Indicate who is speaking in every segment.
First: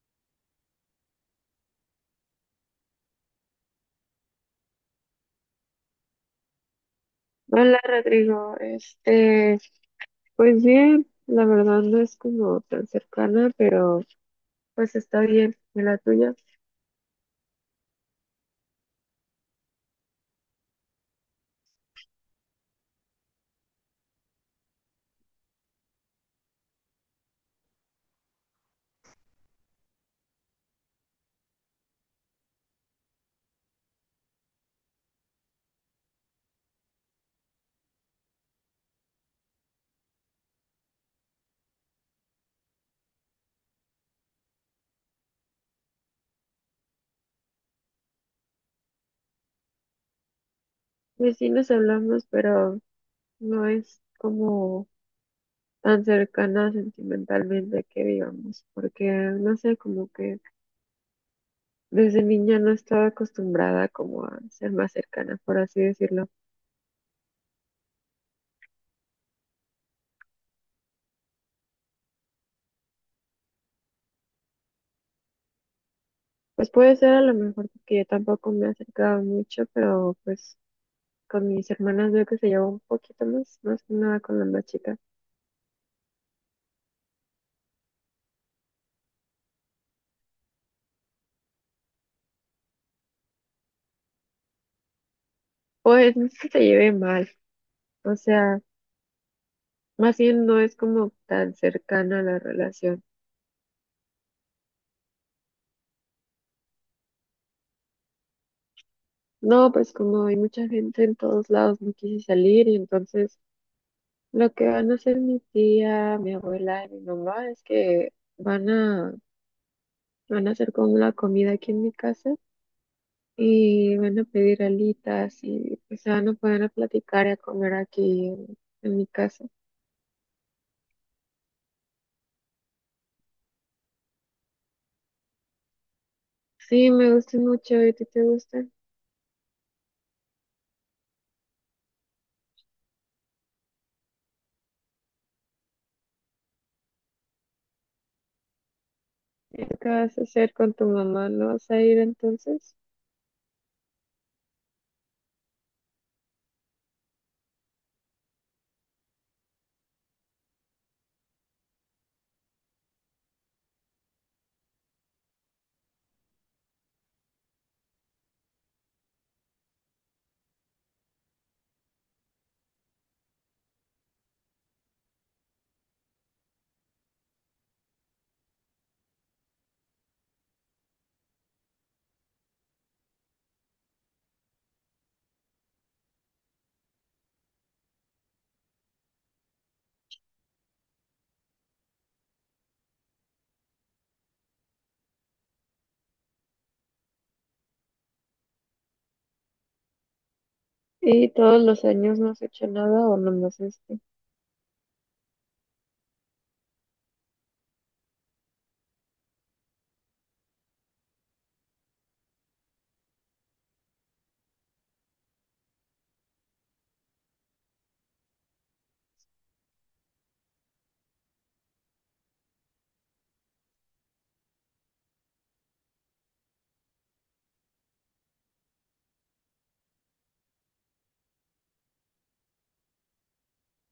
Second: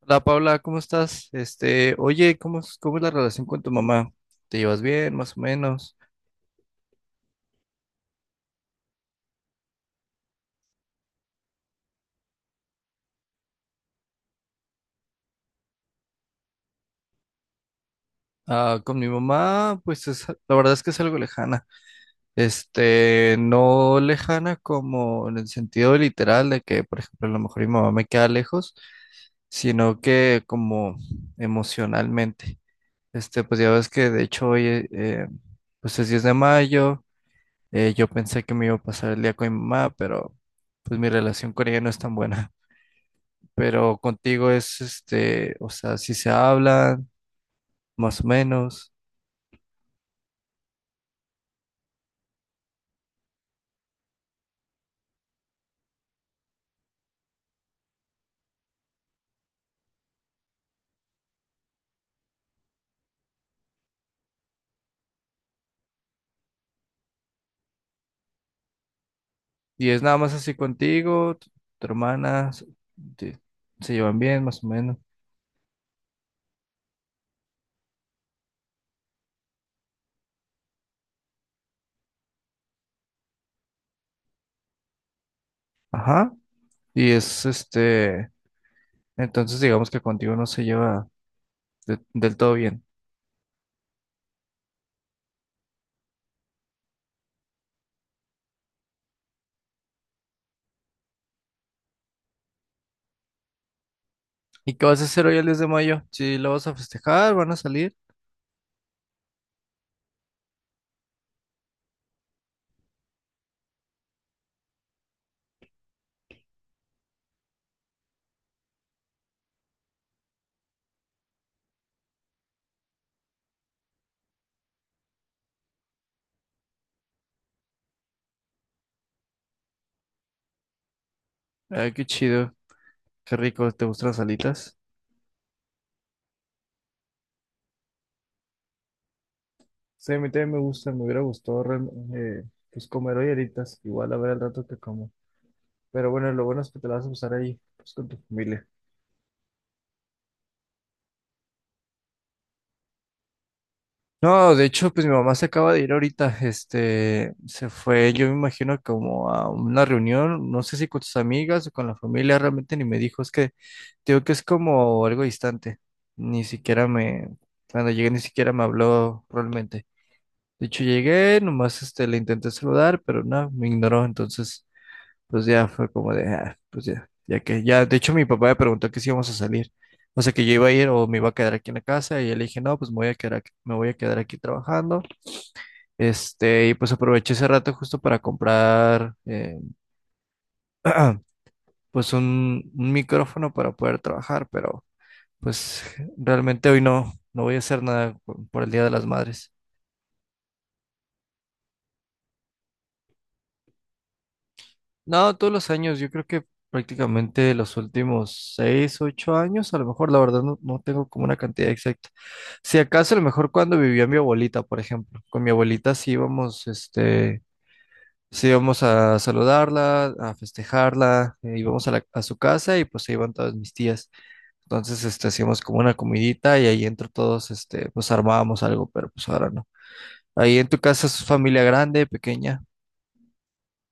Speaker 1: Hola Paula, ¿cómo estás? Oye, ¿cómo es la relación con tu mamá? ¿Te llevas bien, más o menos?
Speaker 2: Hola Rodrigo, este, pues bien, la verdad no es como tan cercana, pero pues está bien, ¿y la tuya?
Speaker 1: Ah, con mi mamá, pues la verdad es que es algo lejana. No lejana como en el sentido literal de que, por ejemplo, a lo mejor mi mamá me queda lejos, sino que como emocionalmente. Pues ya ves que de hecho hoy, pues es 10 de mayo. Yo pensé que me iba a pasar el día con mi mamá, pero pues mi relación con ella no es tan buena. Pero contigo es o sea, si se hablan, más o menos,
Speaker 2: Pues sí nos hablamos, pero no es como tan cercana sentimentalmente que digamos, porque no sé, como que desde niña no estaba acostumbrada como a ser más cercana, por así decirlo.
Speaker 1: y es nada más así contigo, tu hermana, te- se llevan bien, más o menos.
Speaker 2: Pues puede ser a lo mejor porque yo tampoco me he acercado mucho, pero pues con mis hermanas veo que se lleva un poquito más, más que nada con la más chica.
Speaker 1: Ajá, y entonces digamos que contigo no se lleva del todo bien.
Speaker 2: Pues no es que se lleve mal, o sea, más bien no es como tan cercana la relación.
Speaker 1: ¿Y qué vas a hacer hoy el 10 de mayo? ¿Si lo vas a festejar, van a salir?
Speaker 2: No, pues como hay mucha gente en todos lados, no quise salir y entonces lo que van a hacer mi tía, mi abuela y mi mamá es que van a, van a hacer como la comida aquí en mi casa y van a pedir alitas y o sea, no pueden a platicar y a comer aquí en mi casa.
Speaker 1: Ay, qué chido, qué rico, ¿te gustan las alitas?
Speaker 2: Sí, me gusta mucho, ¿y a ti te gusta?
Speaker 1: Sí, a mí también me gusta, me hubiera gustado eh, pues comer hoy alitas, igual a ver el rato que como. Pero bueno, lo bueno es que te la vas a pasar ahí, pues, con tu familia.
Speaker 2: ¿Y ¿qué vas a hacer con tu mamá? ¿No vas a ir entonces?
Speaker 1: No, de hecho, pues mi mamá se acaba de ir ahorita, se fue, yo me imagino como a una reunión, no sé si con sus amigas o con la familia, realmente ni me dijo, es que te digo que es como algo distante, ni siquiera me, cuando llegué ni siquiera me habló realmente. De hecho, llegué, nomás, le intenté saludar, pero no, me ignoró. Entonces, pues ya fue como de, ah, pues ya, ya que, ya, de hecho mi papá me preguntó que si íbamos a salir, o sea que yo iba a ir o me iba a quedar aquí en la casa, y yo le dije, no, pues me voy a quedar aquí, me voy a quedar aquí trabajando. Y pues aproveché ese rato justo para comprar, pues un micrófono para poder trabajar, pero pues realmente hoy no voy a hacer nada por el Día de las Madres.
Speaker 2: ¿Y todos los años no has hecho nada o nomás este?
Speaker 1: No, todos los años, yo creo que prácticamente los últimos 6, 8 años, a lo mejor, la verdad no tengo como una cantidad exacta. Si acaso, a lo mejor cuando vivía mi abuelita, por ejemplo, con mi abuelita sí íbamos a saludarla, a festejarla, íbamos a su casa y pues se iban todas mis tías. Entonces, hacíamos como una comidita y ahí entre todos, pues armábamos algo, pero pues ahora no. Ahí en tu casa es familia grande, pequeña,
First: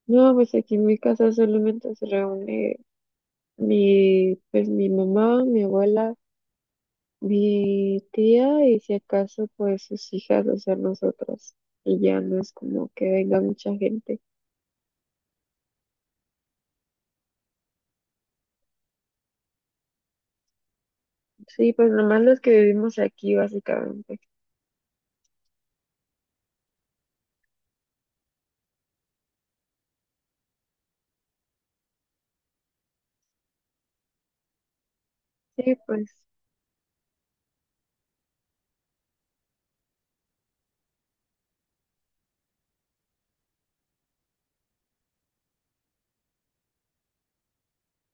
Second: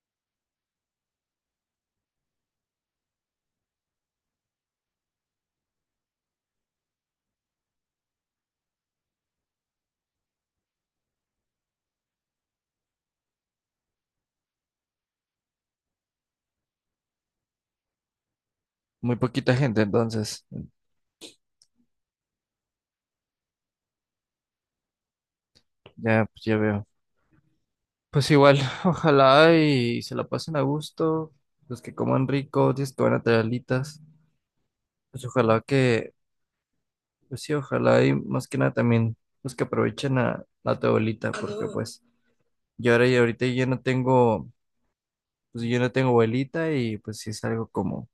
Speaker 2: No, pues aquí en mi casa solamente se reúne mi, pues mi mamá, mi abuela, mi tía y si acaso pues sus hijas, o sea, nosotras. Y ya no es como que venga mucha gente.
Speaker 1: muy poquita gente, entonces,
Speaker 2: Sí, pues nomás los que vivimos aquí básicamente.
Speaker 1: ya, pues ya veo. Pues igual, ojalá y se la pasen a gusto, los que coman rico, los que van a traer alitas, pues ojalá
Speaker 2: Sí, pues
Speaker 1: que, pues sí, ojalá y más que nada también los que aprovechen a tu abuelita, porque pues yo ahora y ahorita yo no tengo, pues yo no tengo abuelita y pues sí es algo como,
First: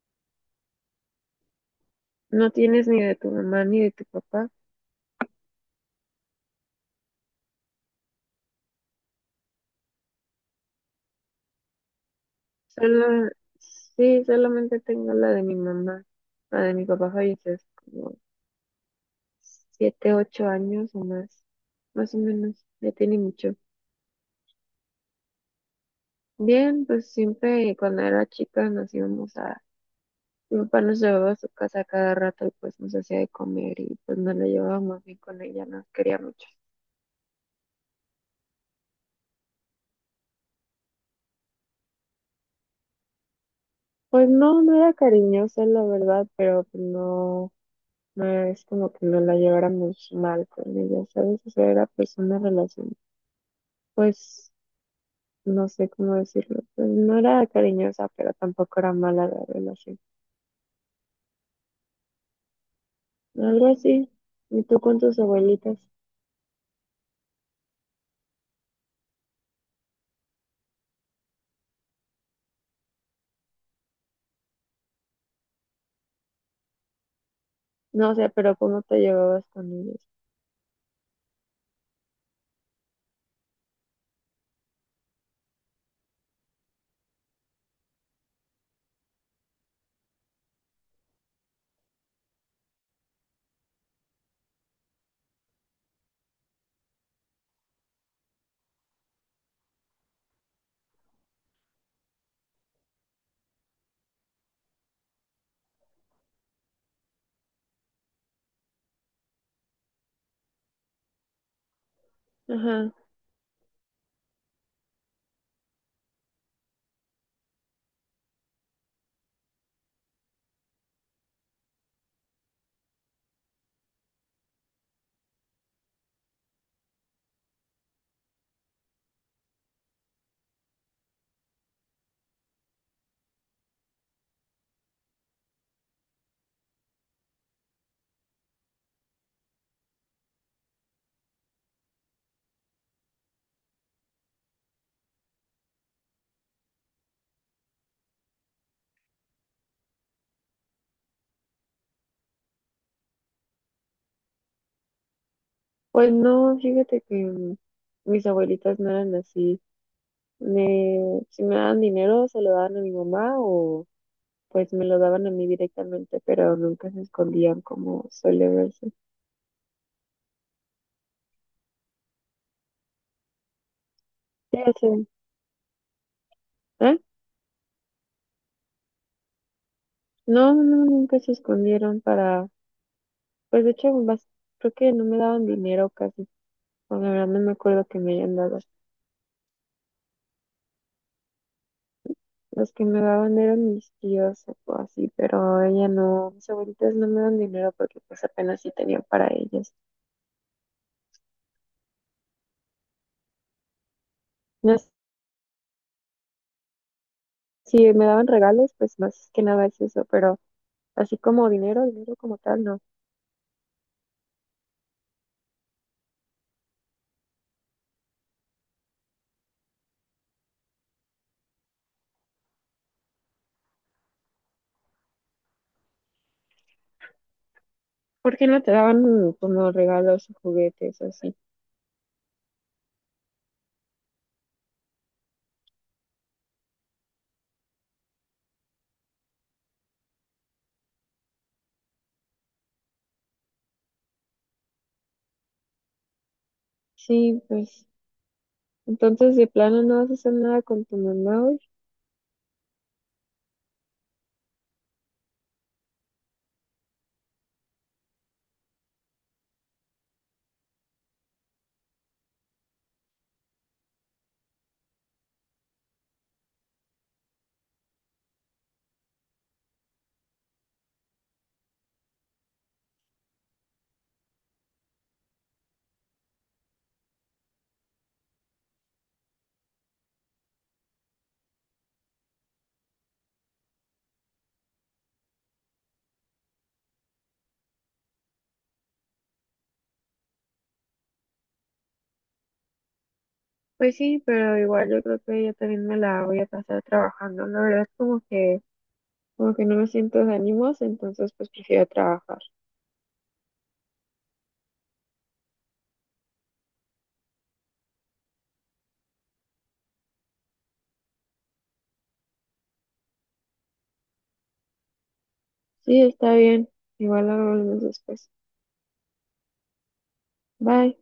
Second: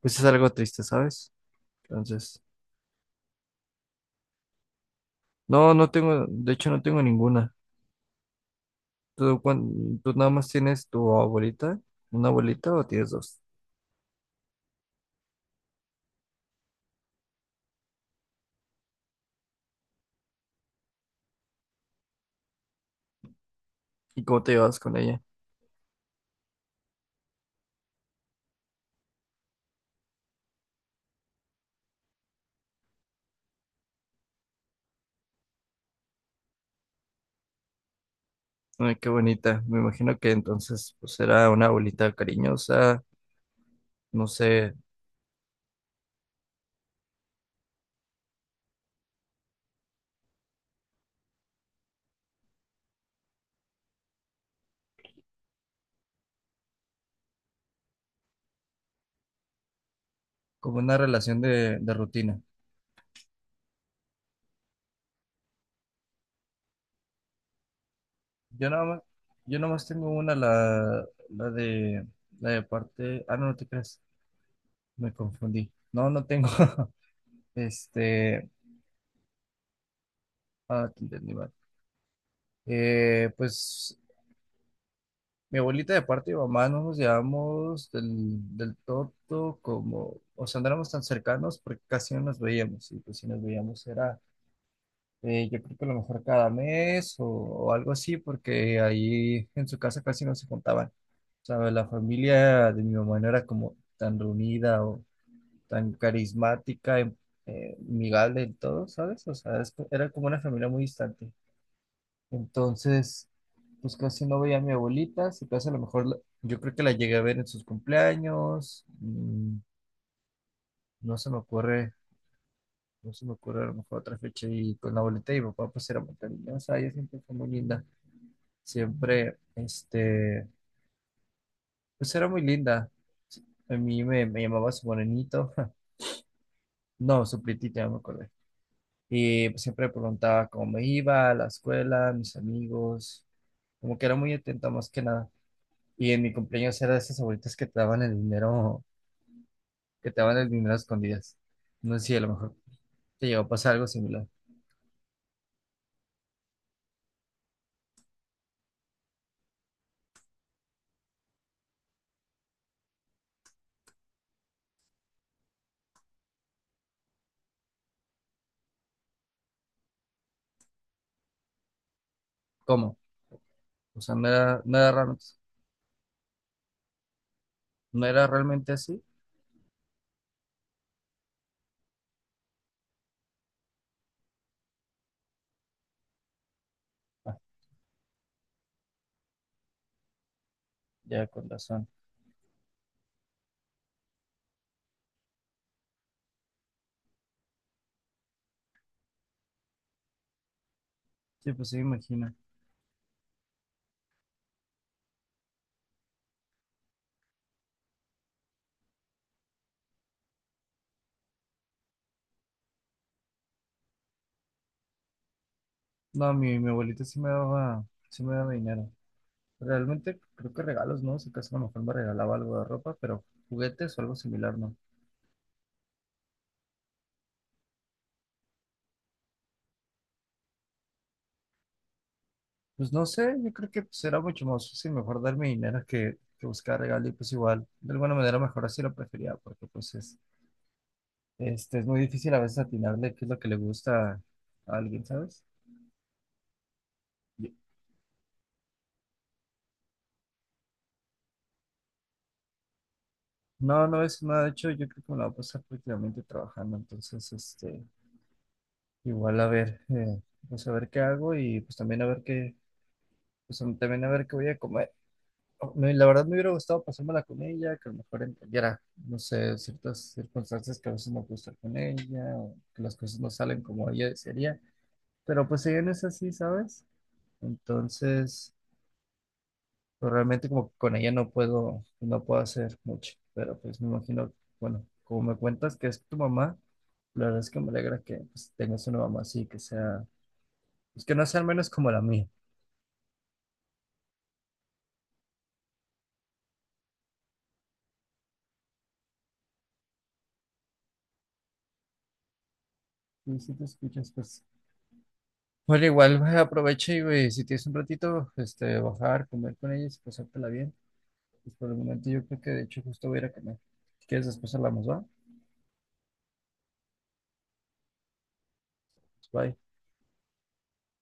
Speaker 1: pues es algo triste, ¿sabes? Entonces,
Speaker 2: no tienes ni de tu mamá ni de tu papá.
Speaker 1: no, no tengo, de hecho no tengo ninguna. ¿Tú nada más tienes tu abuelita, una abuelita o tienes
Speaker 2: Solo,
Speaker 1: dos?
Speaker 2: sí, solamente tengo la de mi mamá. La de mi papá falleció hace como 7, 8 años o más, más o menos, ya tiene mucho.
Speaker 1: ¿Y cómo te llevas con ella?
Speaker 2: Bien, pues siempre cuando era chica nos íbamos a, mi papá nos llevaba a su casa cada rato y pues nos hacía de comer y pues nos la llevábamos bien con ella, nos quería mucho.
Speaker 1: Ay, qué bonita. Me imagino que entonces pues era una abuelita cariñosa, no
Speaker 2: Pues no,
Speaker 1: sé,
Speaker 2: no era cariñosa la verdad, pero pues, no, no es como que nos la lleváramos mal con ella, ¿sabes? O sea, era pues una relación, pues no sé cómo decirlo, pues no era cariñosa, pero tampoco era mala la relación.
Speaker 1: como una relación de rutina.
Speaker 2: Algo así. ¿Y tú con tus abuelitas?
Speaker 1: Yo nada más, yo nada más tengo la de la de parte. Ah, no, no te creas. Me confundí. No, no tengo.
Speaker 2: No, o sea,
Speaker 1: Este.
Speaker 2: pero ¿cómo te llevabas con ellas?
Speaker 1: Ah, te entendí mal. Pues mi abuelita de parte de mamá no nos llevamos del todo como, o sea, no éramos tan cercanos porque casi no nos veíamos. Y pues si nos veíamos era, yo creo que a lo mejor cada mes o algo así, porque ahí en su casa casi no se juntaban. O sea, la familia de mi mamá no era como tan reunida o tan carismática, amigable del todo, ¿sabes? O sea, era como una familia muy distante.
Speaker 2: Ajá.
Speaker 1: Entonces, pues casi no veía a mi abuelita, si acaso a lo mejor yo creo que la llegué a ver en sus cumpleaños, no se me ocurre, no se me ocurre a lo mejor otra fecha. Y con la abuelita y mi papá pues era muy cariñosa, ella siempre fue muy linda. Siempre, pues era muy linda. A mí me llamaba su bonenito. No, su prietita, ya me acordé. Y pues, siempre preguntaba cómo me iba, a la escuela, mis amigos. Como que era muy atenta más que nada. Y en mi cumpleaños era de esas abuelitas que te daban el dinero, que te daban el dinero a escondidas. No sé si a lo mejor te llegó a pasar algo similar.
Speaker 2: Pues no, fíjate que mm, mis abuelitas no eran así. Me, si me daban dinero, se lo daban a mi mamá o pues me lo daban a mí directamente, pero nunca se escondían como suele verse.
Speaker 1: ¿Cómo? O sea,
Speaker 2: Sí, o sea, ¿eh?
Speaker 1: no era realmente así.
Speaker 2: No, no, no, nunca se escondieron para, pues de hecho, creo que no me daban dinero casi. Bueno, la verdad
Speaker 1: Ah,
Speaker 2: no me acuerdo que me hayan dado.
Speaker 1: ya con razón.
Speaker 2: Los que me daban eran mis tíos o así, pero ella no, mis abuelitas no me dan dinero porque pues apenas sí tenían para ellas.
Speaker 1: Sí, pues sí, me imagino.
Speaker 2: No, si me daban regalos, pues más que nada es eso, pero así como dinero, dinero como tal, no.
Speaker 1: No, mi abuelita sí me daba dinero. Realmente creo que regalos, ¿no? Si acaso a lo mejor me regalaba algo de ropa, pero juguetes o algo similar, ¿no?
Speaker 2: ¿Por qué no te daban como regalos o juguetes o así?
Speaker 1: Pues no sé, yo creo que pues, era mucho más fácil mejor darme dinero que buscar regalo y pues igual, de alguna manera mejor así lo prefería, porque pues es muy difícil a veces atinarle qué es lo que le gusta a alguien, ¿sabes?
Speaker 2: Sí,
Speaker 1: Yo-
Speaker 2: pues entonces de plano no vas a hacer nada con tu mamá hoy.
Speaker 1: No, no es nada, de hecho yo creo que me la voy a pasar prácticamente trabajando. Entonces, igual a ver, pues a ver qué hago y pues también a ver también a ver qué voy a comer. Oh, la verdad me hubiera gustado pasármela con ella, que a lo mejor entendiera, no sé, ciertas circunstancias que a veces no puedo estar con ella, o que las cosas no salen como ella desearía. Pero pues ella no es así, ¿sabes? Entonces, pues realmente como que con ella no puedo hacer mucho. Pero pues me imagino, bueno, como me cuentas que es tu mamá, la verdad es que me alegra que pues, tengas una mamá así, que sea, pues que no sea al menos como la mía.
Speaker 2: Pues sí, pero igual yo creo que yo también me la voy a pasar trabajando. La verdad como que no me siento de ánimos, entonces pues prefiero trabajar.
Speaker 1: Y si te escuchas, pues. Bueno, igual aprovecha y güey, si tienes un ratito, bajar, comer con ellos y pasártela bien. Pues por el momento yo creo que de hecho justo voy a ir a comer. Si quieres después hablamos, ¿va?
Speaker 2: Sí, está bien. Igual hablamos después.
Speaker 1: Bye.
Speaker 2: Bye.